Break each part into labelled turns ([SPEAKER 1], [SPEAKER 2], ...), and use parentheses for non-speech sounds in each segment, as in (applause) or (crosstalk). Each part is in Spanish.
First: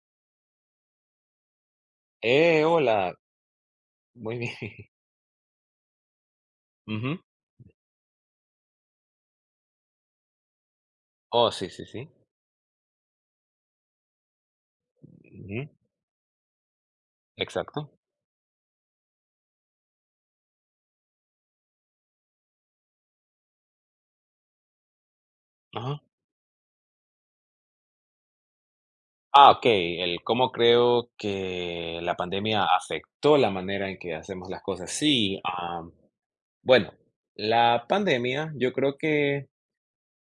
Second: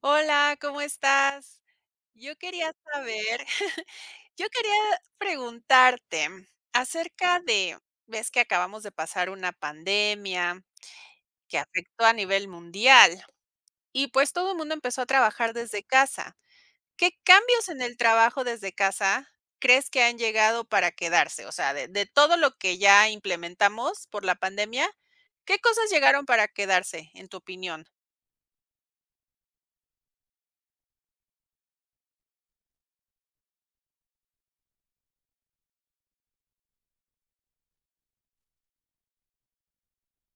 [SPEAKER 1] Hola, ¿cómo estás? Yo
[SPEAKER 2] Eh,
[SPEAKER 1] quería
[SPEAKER 2] hola,
[SPEAKER 1] saber, (laughs)
[SPEAKER 2] muy
[SPEAKER 1] yo
[SPEAKER 2] bien.
[SPEAKER 1] quería
[SPEAKER 2] (laughs)
[SPEAKER 1] preguntarte
[SPEAKER 2] Ujú.
[SPEAKER 1] acerca de, ves que acabamos de pasar una pandemia
[SPEAKER 2] Oh,
[SPEAKER 1] que
[SPEAKER 2] sí, sí,
[SPEAKER 1] afectó
[SPEAKER 2] sí.
[SPEAKER 1] a nivel mundial y pues todo el mundo empezó a trabajar
[SPEAKER 2] Ujú,
[SPEAKER 1] desde casa. ¿Qué cambios en
[SPEAKER 2] exacto.
[SPEAKER 1] el trabajo desde casa crees que han llegado para quedarse? O sea, de todo lo que ya implementamos por la pandemia, ¿qué cosas
[SPEAKER 2] Ajá.
[SPEAKER 1] llegaron para quedarse, en tu opinión?
[SPEAKER 2] Ok. El cómo creo que la pandemia afectó la manera en que hacemos las cosas. Sí, bueno, la pandemia yo creo que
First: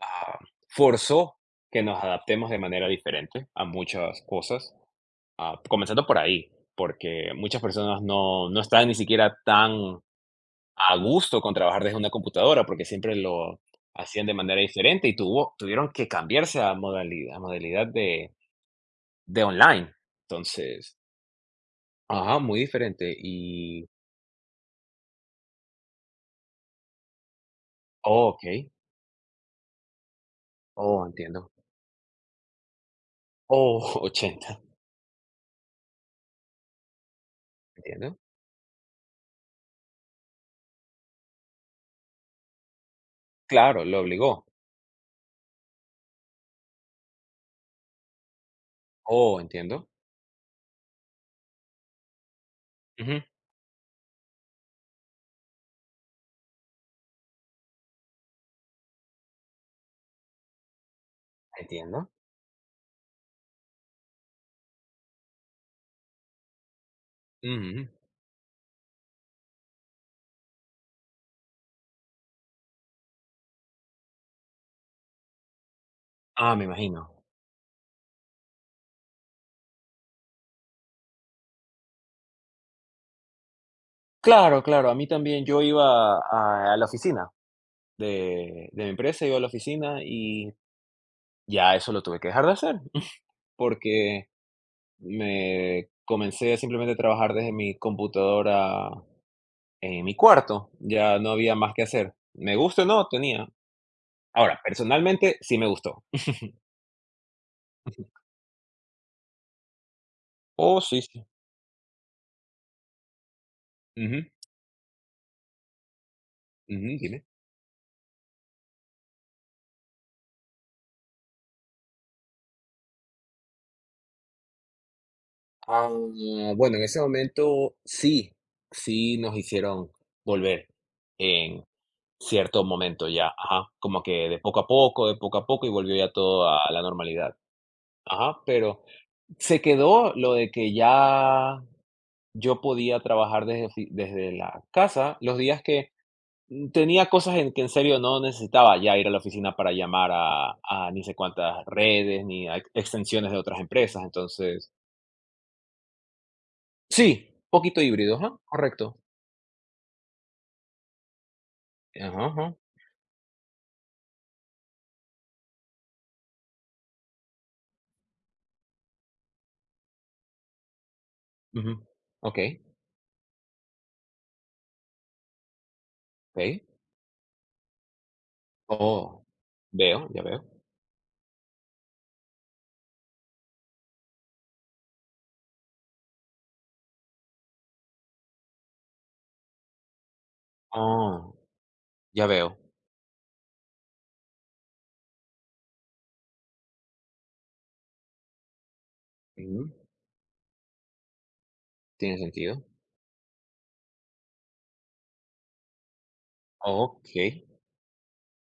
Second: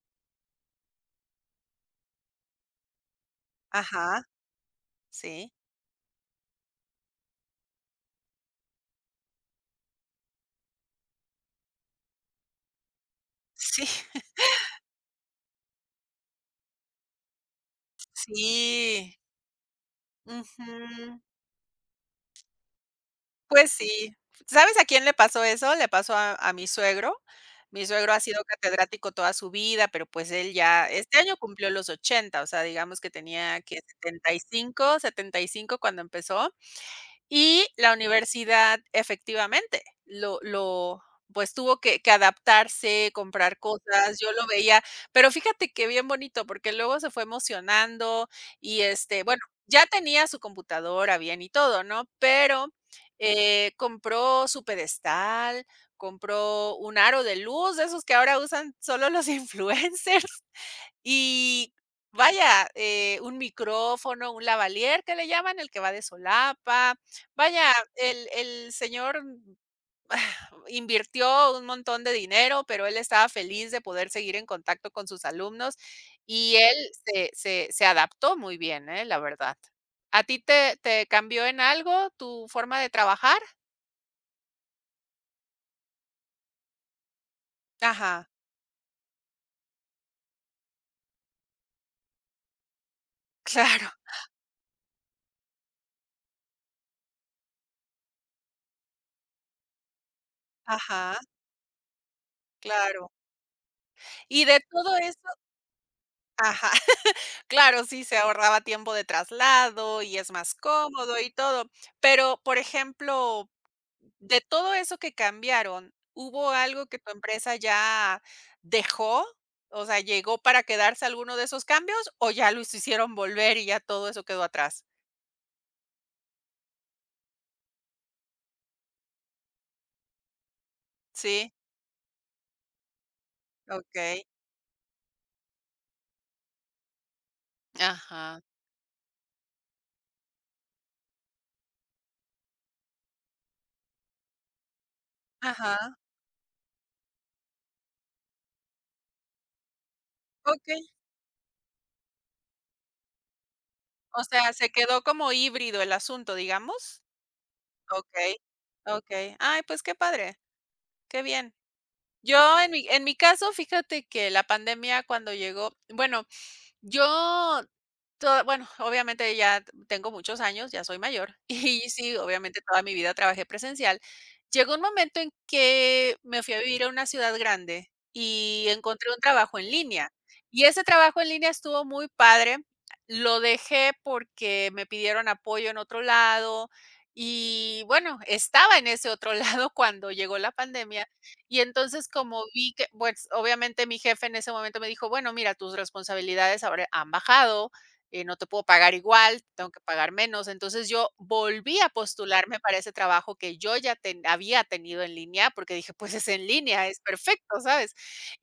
[SPEAKER 2] ah, forzó que nos adaptemos de manera diferente a
[SPEAKER 1] Ajá,
[SPEAKER 2] muchas cosas,
[SPEAKER 1] sí.
[SPEAKER 2] comenzando por ahí, porque muchas personas no están ni siquiera tan a gusto con trabajar desde una computadora, porque siempre lo
[SPEAKER 1] Sí,
[SPEAKER 2] hacían
[SPEAKER 1] (laughs)
[SPEAKER 2] de manera diferente y tuvo tuvieron que cambiarse a modalidad
[SPEAKER 1] sí.
[SPEAKER 2] de online. Entonces
[SPEAKER 1] Ujú.
[SPEAKER 2] ajá, muy diferente
[SPEAKER 1] Pues
[SPEAKER 2] y
[SPEAKER 1] sí. ¿Sabes a quién le pasó eso? Le pasó a mi suegro. Mi suegro ha
[SPEAKER 2] oh,
[SPEAKER 1] sido
[SPEAKER 2] okey.
[SPEAKER 1] catedrático toda su vida, pero, pues, él ya
[SPEAKER 2] Oh,
[SPEAKER 1] este año
[SPEAKER 2] entiendo.
[SPEAKER 1] cumplió los 80, o sea, digamos que tenía, que
[SPEAKER 2] Oh, (laughs)
[SPEAKER 1] setenta y
[SPEAKER 2] 80
[SPEAKER 1] cinco setenta y cinco cuando empezó. Y la
[SPEAKER 2] entiendo.
[SPEAKER 1] universidad efectivamente lo pues tuvo que adaptarse, comprar
[SPEAKER 2] Claro, lo
[SPEAKER 1] cosas, yo lo
[SPEAKER 2] obligó.
[SPEAKER 1] veía, pero fíjate que bien bonito, porque luego se fue emocionando y, este, bueno,
[SPEAKER 2] Oh,
[SPEAKER 1] ya
[SPEAKER 2] entiendo.
[SPEAKER 1] tenía su computadora bien y todo, ¿no? Pero,
[SPEAKER 2] Ujú,
[SPEAKER 1] compró su pedestal, compró un aro de luz, de esos que ahora usan solo los (laughs) influencers. Y
[SPEAKER 2] entiendo.
[SPEAKER 1] vaya, un micrófono, un lavalier que le llaman, el que va de solapa. Vaya,
[SPEAKER 2] Ujú.
[SPEAKER 1] el señor (sighs) invirtió un montón de dinero, pero él estaba feliz de poder seguir en contacto con sus alumnos
[SPEAKER 2] Ah,
[SPEAKER 1] y
[SPEAKER 2] me
[SPEAKER 1] él
[SPEAKER 2] imagino.
[SPEAKER 1] se adaptó muy bien, la verdad. ¿A ti te cambió en algo tu forma de trabajar?
[SPEAKER 2] Claro, claro, a mí también, yo iba a la oficina
[SPEAKER 1] Ajá,
[SPEAKER 2] de mi empresa, iba a la oficina y ya eso lo tuve que dejar de hacer, (laughs)
[SPEAKER 1] (laughs) claro,
[SPEAKER 2] porque me comencé simplemente a trabajar desde mi computadora en mi cuarto,
[SPEAKER 1] ajá,
[SPEAKER 2] ya no había más que hacer. Me guste o no,
[SPEAKER 1] claro.
[SPEAKER 2] tenía.
[SPEAKER 1] Y de
[SPEAKER 2] Ahora,
[SPEAKER 1] todo eso,
[SPEAKER 2] personalmente sí me gustó.
[SPEAKER 1] ajá. Claro, sí, se ahorraba tiempo de traslado y es más
[SPEAKER 2] Oh, sí,
[SPEAKER 1] cómodo
[SPEAKER 2] sí.
[SPEAKER 1] y todo. Pero, por ejemplo,
[SPEAKER 2] Ujú,
[SPEAKER 1] de todo eso que cambiaron, ¿hubo algo que
[SPEAKER 2] ujú,
[SPEAKER 1] tu
[SPEAKER 2] dime.
[SPEAKER 1] empresa ya dejó? O sea, ¿llegó para quedarse alguno de esos cambios o ya los hicieron volver y ya todo eso quedó atrás?
[SPEAKER 2] Ah, bueno, en ese momento sí, sí nos hicieron volver
[SPEAKER 1] Sí,
[SPEAKER 2] en cierto momento ya, ajá, como
[SPEAKER 1] okey.
[SPEAKER 2] que de poco a poco y volvió ya todo a la normalidad. Ajá,
[SPEAKER 1] Ajá,
[SPEAKER 2] pero se quedó lo de que ya yo podía trabajar desde, desde la casa los días que
[SPEAKER 1] ajá,
[SPEAKER 2] tenía cosas en que en serio no necesitaba ya ir a la oficina para llamar
[SPEAKER 1] okey.
[SPEAKER 2] a ni sé cuántas redes ni a extensiones de otras empresas.
[SPEAKER 1] O sea, se
[SPEAKER 2] Entonces,
[SPEAKER 1] quedó como híbrido el asunto, digamos.
[SPEAKER 2] sí, poquito híbrido,
[SPEAKER 1] Okey,
[SPEAKER 2] ajá, correcto.
[SPEAKER 1] okey. Ay, pues qué padre, qué bien.
[SPEAKER 2] Ajá, ajá,
[SPEAKER 1] Yo en mi caso, fíjate que la pandemia cuando llegó, bueno, yo toda, bueno, obviamente ya tengo muchos años, ya soy mayor,
[SPEAKER 2] ujú.
[SPEAKER 1] (laughs) y sí,
[SPEAKER 2] Ok,
[SPEAKER 1] obviamente toda mi vida trabajé presencial. Llegó un momento en que me fui a
[SPEAKER 2] ok.
[SPEAKER 1] vivir a una ciudad grande y encontré un
[SPEAKER 2] Oh,
[SPEAKER 1] trabajo en
[SPEAKER 2] veo,
[SPEAKER 1] línea,
[SPEAKER 2] ya veo.
[SPEAKER 1] y ese trabajo en línea estuvo muy padre. Lo dejé porque me pidieron apoyo en otro lado y, bueno, estaba en ese otro (laughs) lado cuando llegó la pandemia,
[SPEAKER 2] Oh,
[SPEAKER 1] y entonces,
[SPEAKER 2] ya
[SPEAKER 1] como
[SPEAKER 2] veo.
[SPEAKER 1] vi que, pues, obviamente mi jefe en ese momento me dijo: "Bueno, mira, tus responsabilidades ahora han bajado, no te puedo pagar igual, tengo
[SPEAKER 2] Ujú,
[SPEAKER 1] que pagar menos". Entonces yo volví a
[SPEAKER 2] tiene
[SPEAKER 1] postularme
[SPEAKER 2] sentido.
[SPEAKER 1] para ese trabajo que yo ya había tenido en línea, porque dije, pues es en línea, es
[SPEAKER 2] Ok.
[SPEAKER 1] perfecto, ¿sabes?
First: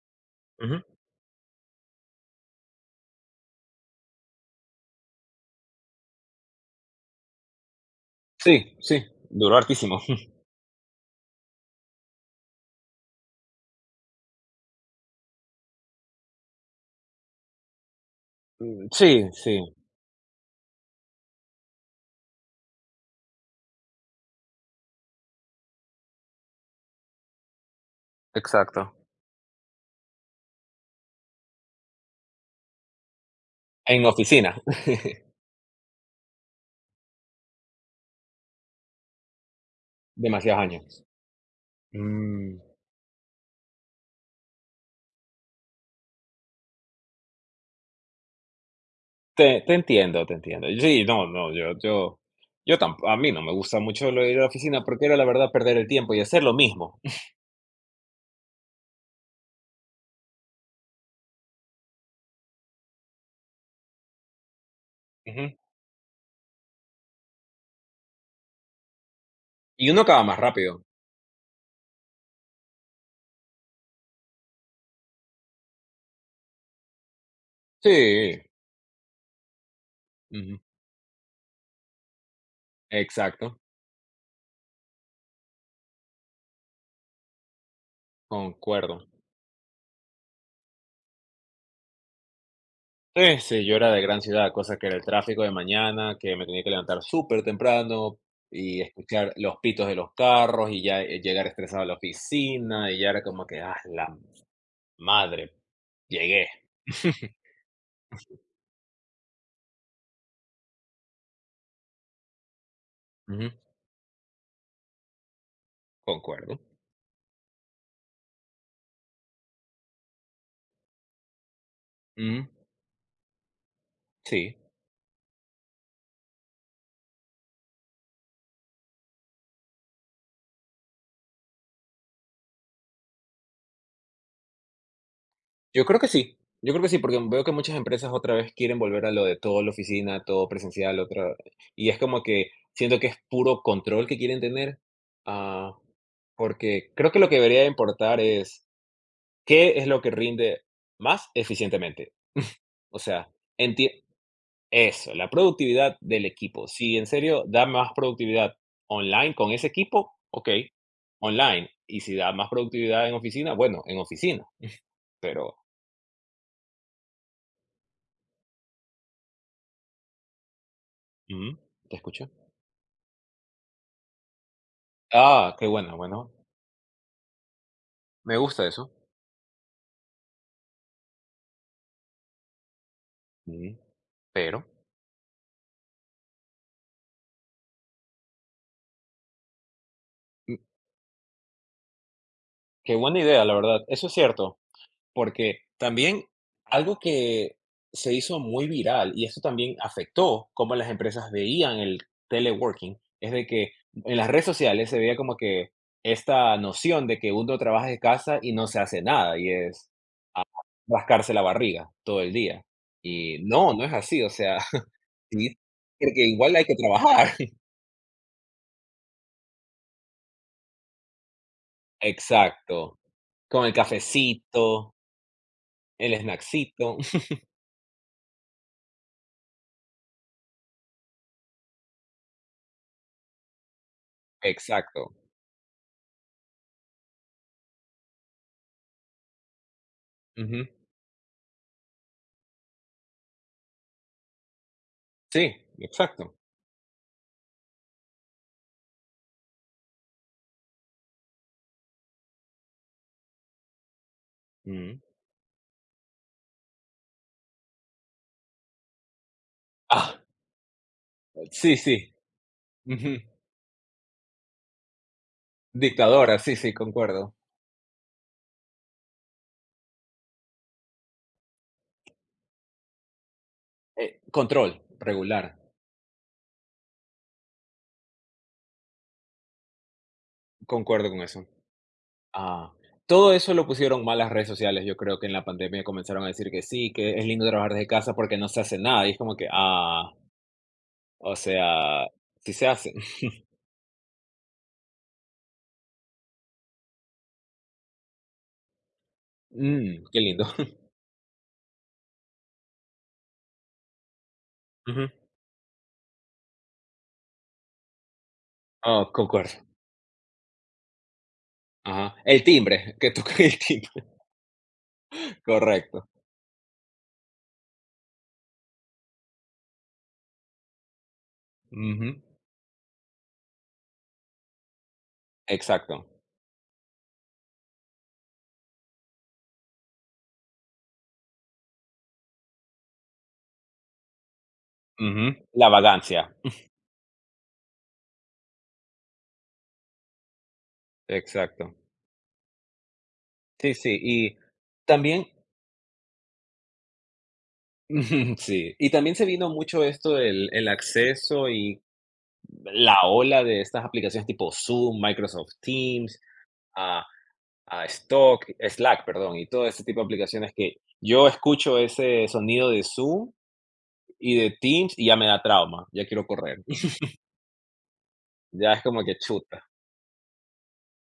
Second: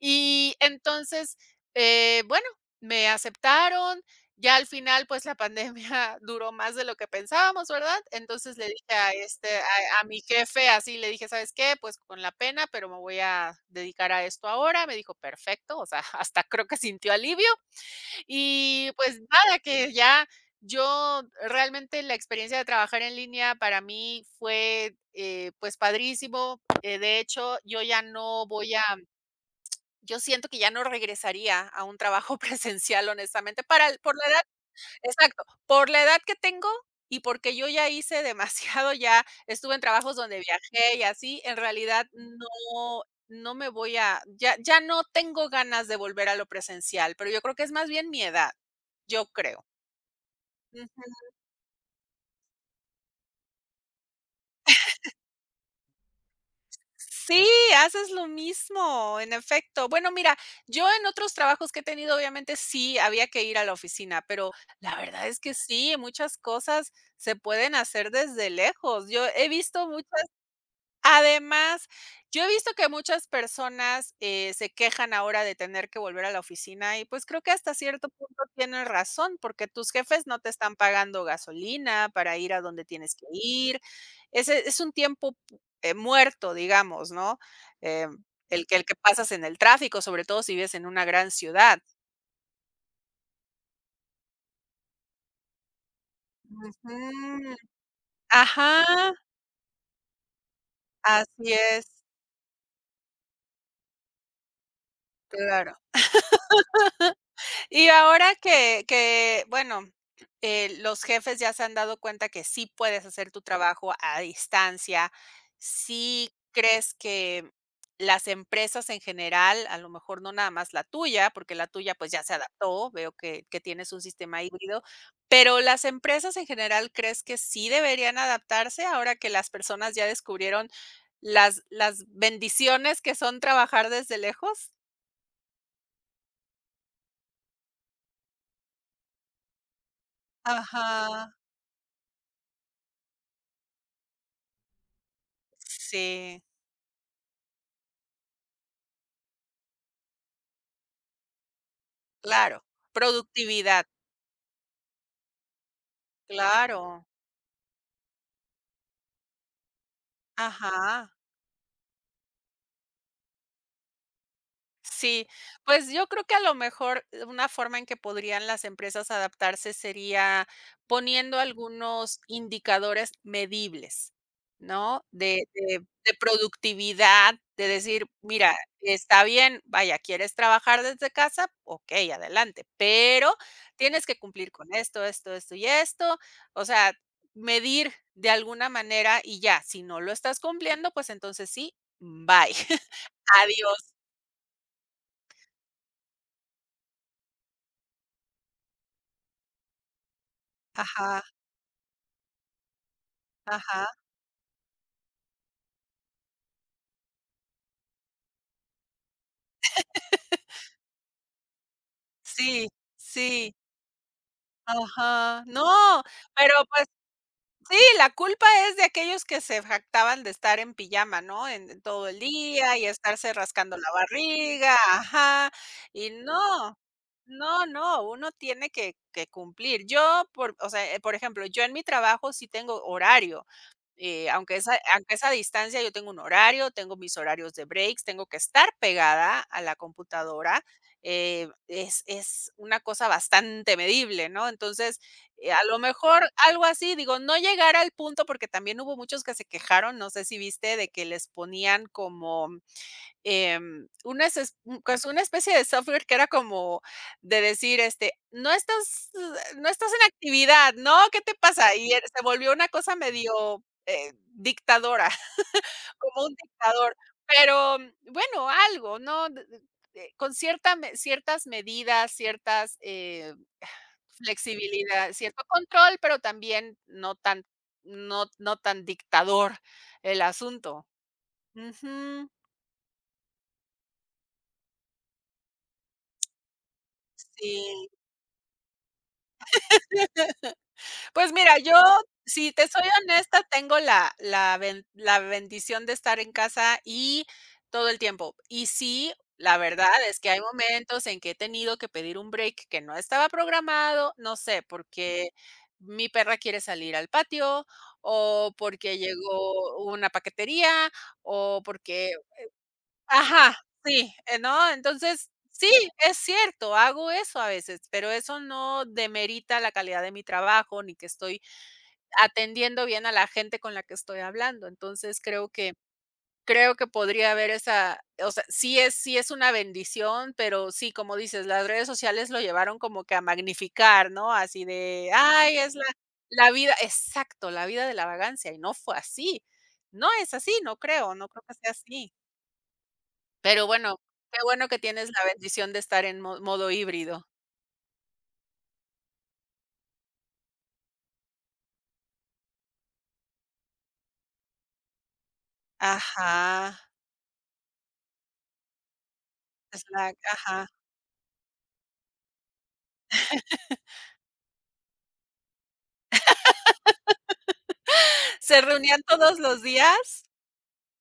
[SPEAKER 1] Y
[SPEAKER 2] Ujú.
[SPEAKER 1] entonces, bueno, me aceptaron. Ya al final, pues la pandemia (laughs) duró más de lo que pensábamos, ¿verdad? Entonces le
[SPEAKER 2] Sí,
[SPEAKER 1] dije
[SPEAKER 2] sí,
[SPEAKER 1] a este,
[SPEAKER 2] duró hartísimo.
[SPEAKER 1] a mi
[SPEAKER 2] (laughs)
[SPEAKER 1] jefe, así le dije, ¿sabes qué? Pues con la pena, pero me voy a dedicar a esto ahora. Me dijo, perfecto, o sea, (laughs) hasta creo que sintió alivio.
[SPEAKER 2] Mm,
[SPEAKER 1] Y pues
[SPEAKER 2] sí, sí,
[SPEAKER 1] nada, que ya yo realmente la experiencia de trabajar en línea para mí fue, pues padrísimo. De hecho, yo ya no voy a,
[SPEAKER 2] exacto.
[SPEAKER 1] yo siento que ya no regresaría a un trabajo (laughs) presencial, honestamente,
[SPEAKER 2] En
[SPEAKER 1] por la edad.
[SPEAKER 2] oficina. (laughs)
[SPEAKER 1] Exacto, por la edad que tengo y porque yo ya hice demasiado, ya estuve en trabajos donde
[SPEAKER 2] Demasiados
[SPEAKER 1] viajé y
[SPEAKER 2] años.
[SPEAKER 1] así, en realidad
[SPEAKER 2] Mm.
[SPEAKER 1] no me voy a ya no tengo ganas de volver a lo presencial, pero yo creo que es más bien mi edad, yo
[SPEAKER 2] Te,
[SPEAKER 1] creo.
[SPEAKER 2] te entiendo, te entiendo.
[SPEAKER 1] Ujú.
[SPEAKER 2] Sí, no, no, yo tampoco, a mí no me gusta mucho lo de ir a la oficina porque era la verdad perder el tiempo y hacer lo mismo. (laughs)
[SPEAKER 1] Sí, haces lo mismo, en efecto. Bueno, mira, yo en otros trabajos que he tenido, obviamente sí, había que ir a la oficina, pero la verdad es
[SPEAKER 2] Ujú.
[SPEAKER 1] que sí, muchas cosas se pueden hacer desde lejos. Yo he visto
[SPEAKER 2] Y
[SPEAKER 1] mu
[SPEAKER 2] uno acaba más rápido.
[SPEAKER 1] además, yo he visto que muchas personas, se quejan ahora de tener que volver a la oficina y, pues, creo que hasta cierto
[SPEAKER 2] Sí,
[SPEAKER 1] punto tienen razón, porque tus jefes no te
[SPEAKER 2] ujú,
[SPEAKER 1] están pagando gasolina para ir a donde tienes que
[SPEAKER 2] exacto,
[SPEAKER 1] ir. Ese es un tiempo, muerto, digamos, ¿no? Em, el que
[SPEAKER 2] concuerdo.
[SPEAKER 1] pasas en el tráfico, sobre todo si vives en una gran ciudad.
[SPEAKER 2] Sí, sí, yo era de gran ciudad, cosa que era el tráfico de mañana, que me tenía que levantar súper
[SPEAKER 1] Ujú.
[SPEAKER 2] temprano
[SPEAKER 1] Ajá,
[SPEAKER 2] y escuchar los pitos de los carros y ya llegar
[SPEAKER 1] así
[SPEAKER 2] estresado a
[SPEAKER 1] es,
[SPEAKER 2] la oficina y ya era como que, ah, la madre,
[SPEAKER 1] claro.
[SPEAKER 2] llegué. (laughs)
[SPEAKER 1] Y ahora que bueno, los jefes ya se han dado cuenta que sí puedes hacer tu
[SPEAKER 2] Ujú.
[SPEAKER 1] trabajo a distancia, ¿sí
[SPEAKER 2] Concuerdo.
[SPEAKER 1] crees que las empresas en general, a lo mejor no nada más la tuya, porque la tuya, pues, ya se
[SPEAKER 2] Mm,
[SPEAKER 1] adaptó, veo que tienes un sistema
[SPEAKER 2] sí,
[SPEAKER 1] híbrido, pero las empresas en general, crees que sí deberían adaptarse ahora que las personas ya descubrieron las bendiciones que son trabajar desde lejos?
[SPEAKER 2] yo creo que sí. Yo creo que sí, porque veo que muchas empresas otra vez quieren volver a lo de todo la oficina, todo presencial,
[SPEAKER 1] Ajá.
[SPEAKER 2] otra y es como que siento que es puro control que quieren tener, ah,
[SPEAKER 1] Sí.
[SPEAKER 2] porque creo que lo que debería importar es qué es lo que rinde más eficientemente.
[SPEAKER 1] Claro,
[SPEAKER 2] O sea,
[SPEAKER 1] productividad,
[SPEAKER 2] enti eso, la productividad del equipo. Si
[SPEAKER 1] claro,
[SPEAKER 2] en serio da más productividad online con ese equipo, okey,
[SPEAKER 1] ajá.
[SPEAKER 2] online, y si da más productividad en oficina, bueno, en oficina,
[SPEAKER 1] Sí,
[SPEAKER 2] pero
[SPEAKER 1] pues yo creo que a lo mejor, una forma en que podrían las empresas adaptarse sería poniendo
[SPEAKER 2] ujú, te
[SPEAKER 1] algunos
[SPEAKER 2] escucho.
[SPEAKER 1] indicadores medibles, ¿no? De,
[SPEAKER 2] Qué
[SPEAKER 1] de-
[SPEAKER 2] bueno,
[SPEAKER 1] de
[SPEAKER 2] bueno,
[SPEAKER 1] productividad, de decir,
[SPEAKER 2] me
[SPEAKER 1] mira,
[SPEAKER 2] gusta eso.
[SPEAKER 1] está bien, vaya, ¿quieres trabajar desde casa? Ok, adelante, pero
[SPEAKER 2] Ujú,
[SPEAKER 1] tienes que cumplir
[SPEAKER 2] pero,
[SPEAKER 1] con esto, esto, esto y esto. O sea, medir de alguna manera y ya, si no lo estás
[SPEAKER 2] mm,
[SPEAKER 1] cumpliendo, pues entonces sí, bye,
[SPEAKER 2] qué
[SPEAKER 1] (laughs)
[SPEAKER 2] buena idea, la verdad,
[SPEAKER 1] adiós.
[SPEAKER 2] eso es cierto, porque también algo que se hizo muy viral, y eso también afectó cómo las
[SPEAKER 1] Ajá.
[SPEAKER 2] empresas veían el teleworking, es de que
[SPEAKER 1] Ajá,
[SPEAKER 2] en las redes sociales se veía como que esta noción de que uno trabaja de casa y no se hace nada, y es rascarse la barriga todo el día.
[SPEAKER 1] sí,
[SPEAKER 2] Y
[SPEAKER 1] sí,
[SPEAKER 2] no, no es así, o sea, (laughs)
[SPEAKER 1] ajá.
[SPEAKER 2] sí,
[SPEAKER 1] No,
[SPEAKER 2] porque
[SPEAKER 1] pero,
[SPEAKER 2] igual hay que
[SPEAKER 1] pues,
[SPEAKER 2] trabajar.
[SPEAKER 1] sí, la culpa es de aquellos que se jactaban de estar en pijama, ¿no? En todo el día y
[SPEAKER 2] Exacto.
[SPEAKER 1] estarse
[SPEAKER 2] Con el
[SPEAKER 1] rascando la barriga,
[SPEAKER 2] cafecito,
[SPEAKER 1] ajá, y
[SPEAKER 2] el
[SPEAKER 1] no,
[SPEAKER 2] snackcito. (laughs)
[SPEAKER 1] no, no, uno tiene que cumplir. Yo, por o sea, por ejemplo, yo en mi trabajo sí tengo horario. Eh, aunque esa
[SPEAKER 2] Exacto.
[SPEAKER 1] aunque esa distancia, yo tengo un horario, tengo mis horarios de breaks, tengo que estar pegada a la computadora,
[SPEAKER 2] Ujú.
[SPEAKER 1] es una cosa bastante medible, ¿no? Entonces,
[SPEAKER 2] Sí,
[SPEAKER 1] a lo mejor
[SPEAKER 2] exacto.
[SPEAKER 1] algo así, digo, no llegar al punto, porque también hubo muchos que se quejaron, no sé si viste, de que les ponían como una es,
[SPEAKER 2] Mm.
[SPEAKER 1] pues, una especie de software que era como de decir, este: "No estás en
[SPEAKER 2] Ah,
[SPEAKER 1] actividad, ¿no? ¿Qué te pasa?".
[SPEAKER 2] sí,
[SPEAKER 1] Y él
[SPEAKER 2] sí.
[SPEAKER 1] se volvió una cosa
[SPEAKER 2] Ujú.
[SPEAKER 1] medio, dictadora, (laughs) como un
[SPEAKER 2] Dictadora, sí, sí,
[SPEAKER 1] dictador,
[SPEAKER 2] concuerdo.
[SPEAKER 1] pero bueno, algo, ¿no? D d con cierta me ciertas medidas, ciertas,
[SPEAKER 2] Control,
[SPEAKER 1] flexibilidad, cierto
[SPEAKER 2] regular.
[SPEAKER 1] control, pero también no tan dictador el asunto.
[SPEAKER 2] Concuerdo con eso.
[SPEAKER 1] Ujú,
[SPEAKER 2] Ah, Todo eso lo pusieron mal las redes sociales. Yo creo que en la pandemia comenzaron a decir que sí, que es lindo trabajar desde
[SPEAKER 1] sí.
[SPEAKER 2] casa porque no se hace nada. Y es como que, ah,
[SPEAKER 1] Pues
[SPEAKER 2] o
[SPEAKER 1] mira, yo,
[SPEAKER 2] sea,
[SPEAKER 1] si
[SPEAKER 2] sí se
[SPEAKER 1] te soy
[SPEAKER 2] hace. (laughs)
[SPEAKER 1] honesta, tengo la bendición de estar en casa y todo el tiempo. Y sí, la verdad
[SPEAKER 2] Mm,
[SPEAKER 1] es
[SPEAKER 2] qué
[SPEAKER 1] que hay
[SPEAKER 2] lindo.
[SPEAKER 1] momentos en que he tenido que pedir un break que no estaba programado, no sé,
[SPEAKER 2] Ujú.
[SPEAKER 1] porque mi perra quiere salir al patio, o porque
[SPEAKER 2] Oh, concuerdo.
[SPEAKER 1] llegó una paquetería, o porque,
[SPEAKER 2] Ajá. El timbre, que toca (laughs)
[SPEAKER 1] ajá,
[SPEAKER 2] el timbre.
[SPEAKER 1] sí, ¿no? Entonces, sí,
[SPEAKER 2] Correcto.
[SPEAKER 1] es cierto, hago eso a veces, pero eso no demerita la calidad de mi trabajo, ni que estoy
[SPEAKER 2] Ujú.
[SPEAKER 1] atendiendo bien a la gente con la que estoy hablando. Entonces, creo que
[SPEAKER 2] Exacto.
[SPEAKER 1] creo que podría haber esa, o sea, sí es una bendición, pero sí, como dices, las redes sociales lo llevaron como que a magnificar, ¿no? Así de:
[SPEAKER 2] Ujú.
[SPEAKER 1] "Ay,
[SPEAKER 2] La
[SPEAKER 1] es la
[SPEAKER 2] vagancia.
[SPEAKER 1] la vida". Exacto, la vida de la vagancia, y no fue así. No es así, no creo, no creo que sea
[SPEAKER 2] Exacto.
[SPEAKER 1] así. Pero
[SPEAKER 2] Sí,
[SPEAKER 1] bueno,
[SPEAKER 2] sí, y
[SPEAKER 1] qué bueno que tienes la
[SPEAKER 2] también
[SPEAKER 1] bendición de estar en mo modo híbrido.
[SPEAKER 2] (laughs) sí, y también se vino mucho esto del el acceso y la ola de estas aplicaciones tipo Zoom, Microsoft Teams,
[SPEAKER 1] Ajá,
[SPEAKER 2] a a Stock Slack, perdón, y todo ese tipo de
[SPEAKER 1] Slack,
[SPEAKER 2] aplicaciones
[SPEAKER 1] ajá.
[SPEAKER 2] que yo escucho ese sonido de Zoom y de Teams y ya me da trauma, ya quiero correr. (laughs)
[SPEAKER 1] (laughs) ¿Se
[SPEAKER 2] Ya es
[SPEAKER 1] reunían
[SPEAKER 2] como que
[SPEAKER 1] todos los
[SPEAKER 2] chuta.
[SPEAKER 1] días?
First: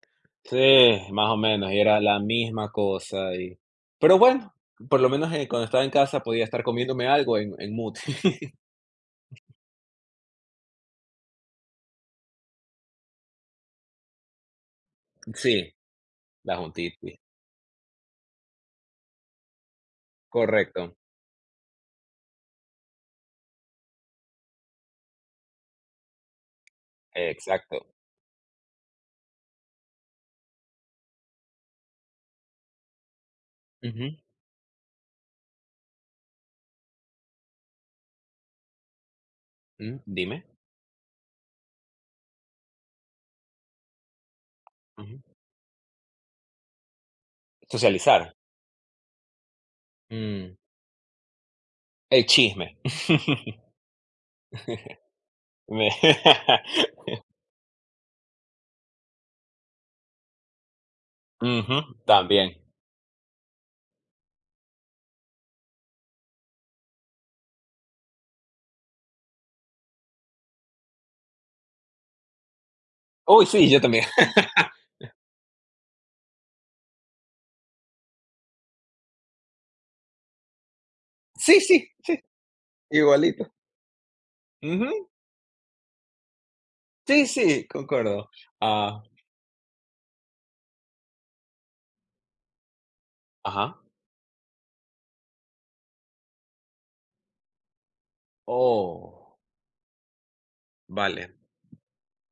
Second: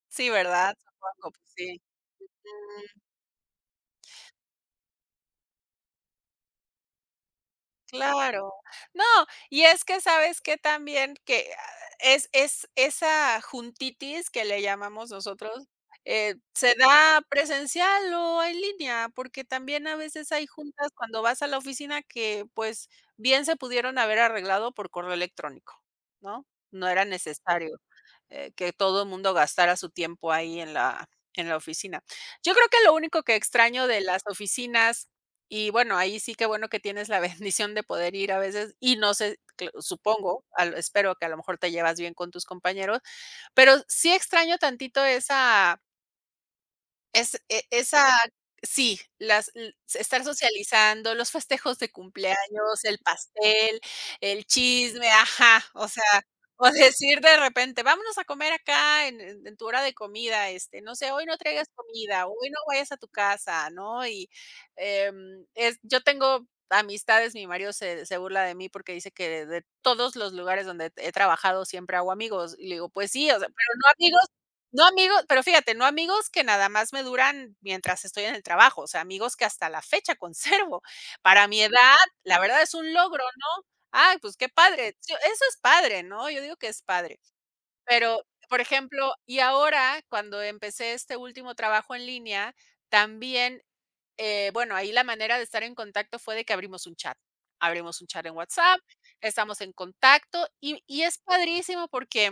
[SPEAKER 1] Sí, ¿verdad?
[SPEAKER 2] Sí, más
[SPEAKER 1] Supongo,
[SPEAKER 2] o
[SPEAKER 1] pues
[SPEAKER 2] menos, y
[SPEAKER 1] sí.
[SPEAKER 2] era la misma cosa y pero bueno, por lo menos, cuando estaba en casa podía estar comiéndome algo en mute.
[SPEAKER 1] Claro.
[SPEAKER 2] (laughs)
[SPEAKER 1] No, y es que, ¿sabes que también que, es esa juntitis que le llamamos
[SPEAKER 2] Sí,
[SPEAKER 1] nosotros,
[SPEAKER 2] la
[SPEAKER 1] se
[SPEAKER 2] juntitis,
[SPEAKER 1] da presencial o en línea, porque también a veces hay juntas
[SPEAKER 2] correcto,
[SPEAKER 1] cuando vas a la oficina que, pues, bien se pudieron haber arreglado por correo electrónico, ¿no? No era necesario,
[SPEAKER 2] exacto.
[SPEAKER 1] que todo el mundo gastara su tiempo ahí en la oficina. Yo creo que lo único que extraño de las
[SPEAKER 2] Ujú,
[SPEAKER 1] oficinas, y bueno, ahí sí, que bueno que tienes la (laughs) bendición de poder ir a veces y no sé,
[SPEAKER 2] mm, dime,
[SPEAKER 1] supongo, espero que a lo mejor te llevas bien con tus compañeros, pero sí extraño tantito
[SPEAKER 2] ujú.
[SPEAKER 1] esa, es e esa
[SPEAKER 2] Socializar,
[SPEAKER 1] sí, las l estar
[SPEAKER 2] mm,
[SPEAKER 1] socializando, los festejos de
[SPEAKER 2] el chisme.
[SPEAKER 1] cumpleaños, el pastel, el chisme, ajá,
[SPEAKER 2] (laughs)
[SPEAKER 1] o
[SPEAKER 2] Me
[SPEAKER 1] sea, (laughs) o
[SPEAKER 2] (laughs)
[SPEAKER 1] decir de repente: "Vámonos a comer acá en en tu hora de comida", este, no sé: "Hoy no traigas
[SPEAKER 2] Ujú,
[SPEAKER 1] comida, hoy
[SPEAKER 2] también.
[SPEAKER 1] no vayas a tu casa", ¿no? Y, em, es yo tengo amistades, mi marido se burla de mí porque dice que de todos los lugares donde he trabajado siempre hago amigos, y le digo: "Pues sí, o
[SPEAKER 2] Uy,
[SPEAKER 1] sea,
[SPEAKER 2] sí,
[SPEAKER 1] pero
[SPEAKER 2] yo
[SPEAKER 1] no
[SPEAKER 2] también.
[SPEAKER 1] amigos,
[SPEAKER 2] (laughs)
[SPEAKER 1] pero fíjate, no amigos que nada más me duran mientras estoy en el trabajo, o sea, amigos que hasta la fecha conservo". Para
[SPEAKER 2] Sí,
[SPEAKER 1] mi
[SPEAKER 2] sí,
[SPEAKER 1] edad, la verdad es un logro,
[SPEAKER 2] igualito.
[SPEAKER 1] ¿no? Ay, pues qué padre.
[SPEAKER 2] Ujú,
[SPEAKER 1] Sí, eso es padre, ¿no? Yo digo que es padre.
[SPEAKER 2] sí, sí,
[SPEAKER 1] Pero,
[SPEAKER 2] concuerdo.
[SPEAKER 1] por
[SPEAKER 2] Ah,
[SPEAKER 1] ejemplo, y ahora, cuando empecé este último trabajo en línea, también,
[SPEAKER 2] ajá.
[SPEAKER 1] bueno, ahí la manera de estar en contacto fue de que abrimos un chat. Abrimos un chat en WhatsApp,
[SPEAKER 2] Oh,
[SPEAKER 1] estamos en contacto y es
[SPEAKER 2] vale,
[SPEAKER 1] padrísimo porque,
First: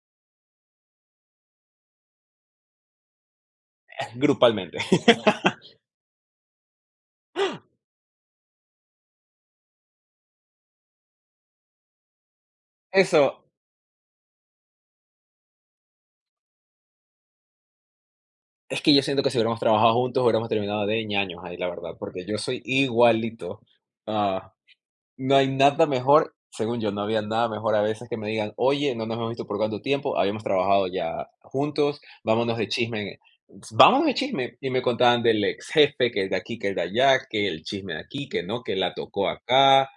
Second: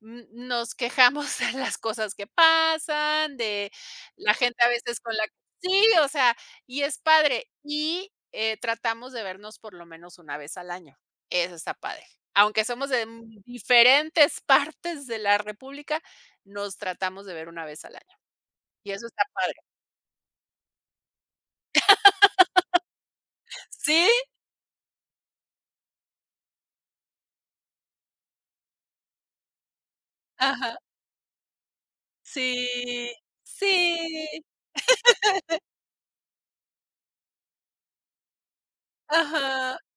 [SPEAKER 1] mm, nos quejamos (laughs) de las cosas que pasan, de
[SPEAKER 2] (laughs)
[SPEAKER 1] la gente a
[SPEAKER 2] grupalmente.
[SPEAKER 1] veces con la... Sí, o sea, y es padre. Y tratamos de vernos por lo menos una vez al año. Eso está padre. Aunque somos de,
[SPEAKER 2] Eso,
[SPEAKER 1] diferentes (laughs) partes de la República, nos tratamos de ver una vez al año.
[SPEAKER 2] es
[SPEAKER 1] Y
[SPEAKER 2] que yo
[SPEAKER 1] eso
[SPEAKER 2] siento
[SPEAKER 1] está
[SPEAKER 2] que si
[SPEAKER 1] padre.
[SPEAKER 2] hubiéramos trabajado juntos, hubiéramos terminado de ñaños ahí, la verdad, porque yo soy igualito.
[SPEAKER 1] (laughs) Sí,
[SPEAKER 2] Ah, no hay nada mejor, según yo, no había nada mejor a veces que me digan, oye, no nos hemos visto por cuánto tiempo, habíamos
[SPEAKER 1] ajá.
[SPEAKER 2] trabajado ya juntos, vámonos de
[SPEAKER 1] Sí,
[SPEAKER 2] chisme, vámonos de
[SPEAKER 1] sí,
[SPEAKER 2] chisme. Y me contaban del ex jefe, que el de aquí, que el de allá, que el chisme de aquí, que no, que la tocó
[SPEAKER 1] ajá,
[SPEAKER 2] acá,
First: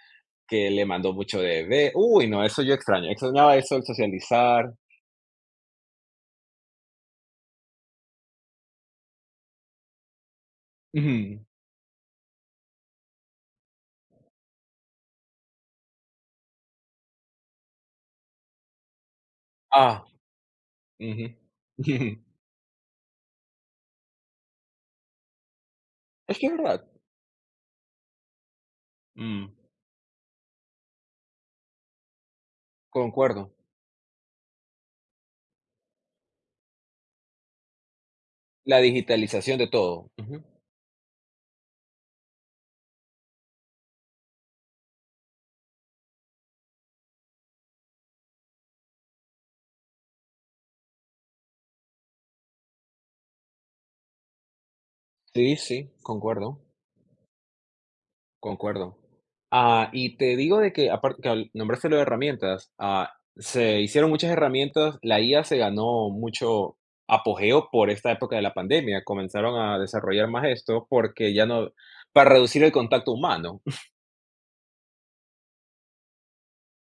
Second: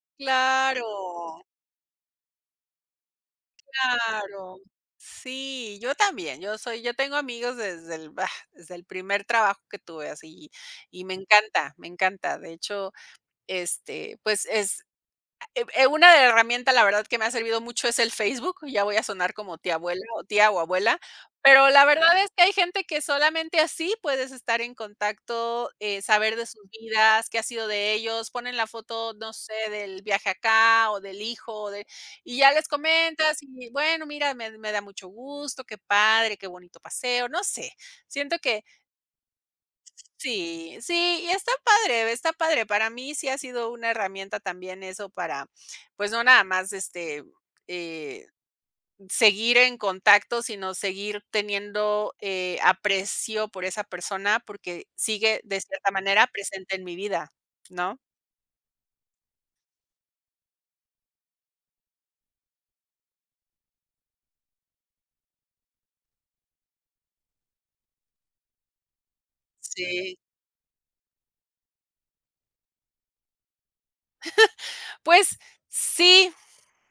[SPEAKER 2] que le mandó mucho
[SPEAKER 1] claro,
[SPEAKER 2] de bebé. Uy, no, eso yo extraño, extrañaba eso, el
[SPEAKER 1] claro.
[SPEAKER 2] socializar.
[SPEAKER 1] Sí, yo también, yo tengo amigos desde el primer trabajo que tuve así, y me
[SPEAKER 2] Ujú.
[SPEAKER 1] encanta, me encanta. De hecho, este, pues, es, una de herramienta, la verdad, que me ha servido mucho es el Facebook, ya voy a sonar como tía abuela
[SPEAKER 2] Ah,
[SPEAKER 1] o tía o abuela,
[SPEAKER 2] ujú.
[SPEAKER 1] pero la
[SPEAKER 2] (laughs)
[SPEAKER 1] verdad es que hay gente que solamente así puedes estar en contacto, saber
[SPEAKER 2] Es
[SPEAKER 1] de
[SPEAKER 2] que es
[SPEAKER 1] sus
[SPEAKER 2] verdad.
[SPEAKER 1] vidas, qué ha sido de ellos, ponen la foto, no
[SPEAKER 2] Mm.
[SPEAKER 1] sé, del viaje acá o del hijo o de y ya les comentas
[SPEAKER 2] Concuerdo.
[SPEAKER 1] y bueno, mira, me da mucho gusto, qué padre, qué bonito paseo, no sé, siento que.
[SPEAKER 2] La digitalización de todo. Ujú.
[SPEAKER 1] Sí, sí, y está padre, está padre. Para mí sí ha sido una herramienta también eso para, pues no nada más este, eh, seguir en contacto, sino seguir teniendo, aprecio por esa persona porque sigue
[SPEAKER 2] Sí,
[SPEAKER 1] de
[SPEAKER 2] sí,
[SPEAKER 1] cierta manera
[SPEAKER 2] concuerdo,
[SPEAKER 1] presente en mi vida, ¿no?
[SPEAKER 2] concuerdo. Y te digo de que, aparte que nombraste lo de herramientas, se hicieron muchas herramientas, la IA se ganó mucho apogeo por esta época de la pandemia, comenzaron a
[SPEAKER 1] Sí.
[SPEAKER 2] desarrollar más esto porque ya no, para reducir el contacto humano. (laughs)
[SPEAKER 1] Pues sí.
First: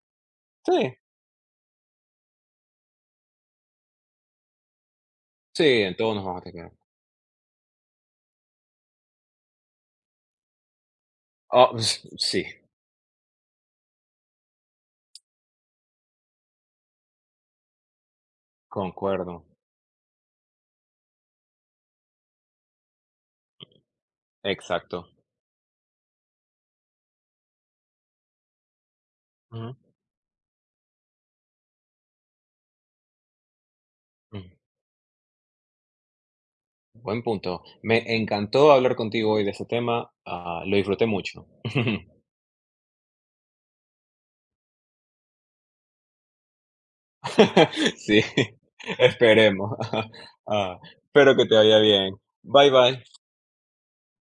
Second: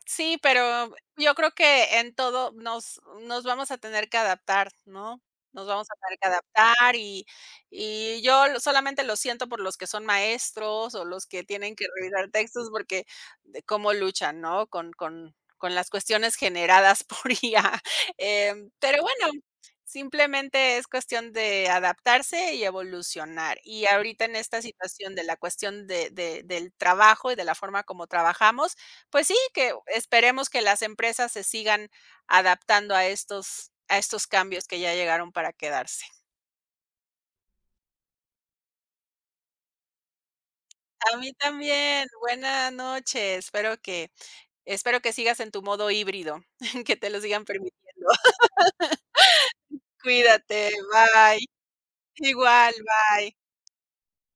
[SPEAKER 1] Sí, pero
[SPEAKER 2] Sí,
[SPEAKER 1] yo creo que en todo nos vamos a tener que adaptar, ¿no?
[SPEAKER 2] sí,
[SPEAKER 1] Nos vamos a
[SPEAKER 2] en todo
[SPEAKER 1] tener
[SPEAKER 2] nos
[SPEAKER 1] que
[SPEAKER 2] vamos a tener.
[SPEAKER 1] adaptar y yo lo solamente lo siento por los que son maestros o los que tienen
[SPEAKER 2] Ah,
[SPEAKER 1] que
[SPEAKER 2] (laughs)
[SPEAKER 1] revisar
[SPEAKER 2] sí,
[SPEAKER 1] textos porque de cómo luchan, ¿no? Con las cuestiones generadas (laughs) por IA, pero bueno,
[SPEAKER 2] concuerdo,
[SPEAKER 1] simplemente es cuestión de adaptarse y evolucionar. Y ahorita en esta
[SPEAKER 2] exacto.
[SPEAKER 1] situación de la cuestión de del trabajo y de la forma como trabajamos, pues sí, que esperemos que las empresas se sigan adaptando a estos
[SPEAKER 2] Ujú.
[SPEAKER 1] cambios que ya llegaron para quedarse.
[SPEAKER 2] Buen punto. Me encantó hablar contigo hoy de este tema, lo disfruté
[SPEAKER 1] A mí
[SPEAKER 2] mucho.
[SPEAKER 1] también,
[SPEAKER 2] (laughs)
[SPEAKER 1] buena noche. Espero que sigas en tu modo híbrido, (laughs) que te lo
[SPEAKER 2] Sí,
[SPEAKER 1] sigan permitiendo. (laughs)
[SPEAKER 2] (laughs) esperemos. (laughs)
[SPEAKER 1] Cuídate,
[SPEAKER 2] Ah, Espero
[SPEAKER 1] bye.
[SPEAKER 2] que te vaya bien. Bye,
[SPEAKER 1] Igual,
[SPEAKER 2] bye.
[SPEAKER 1] bye.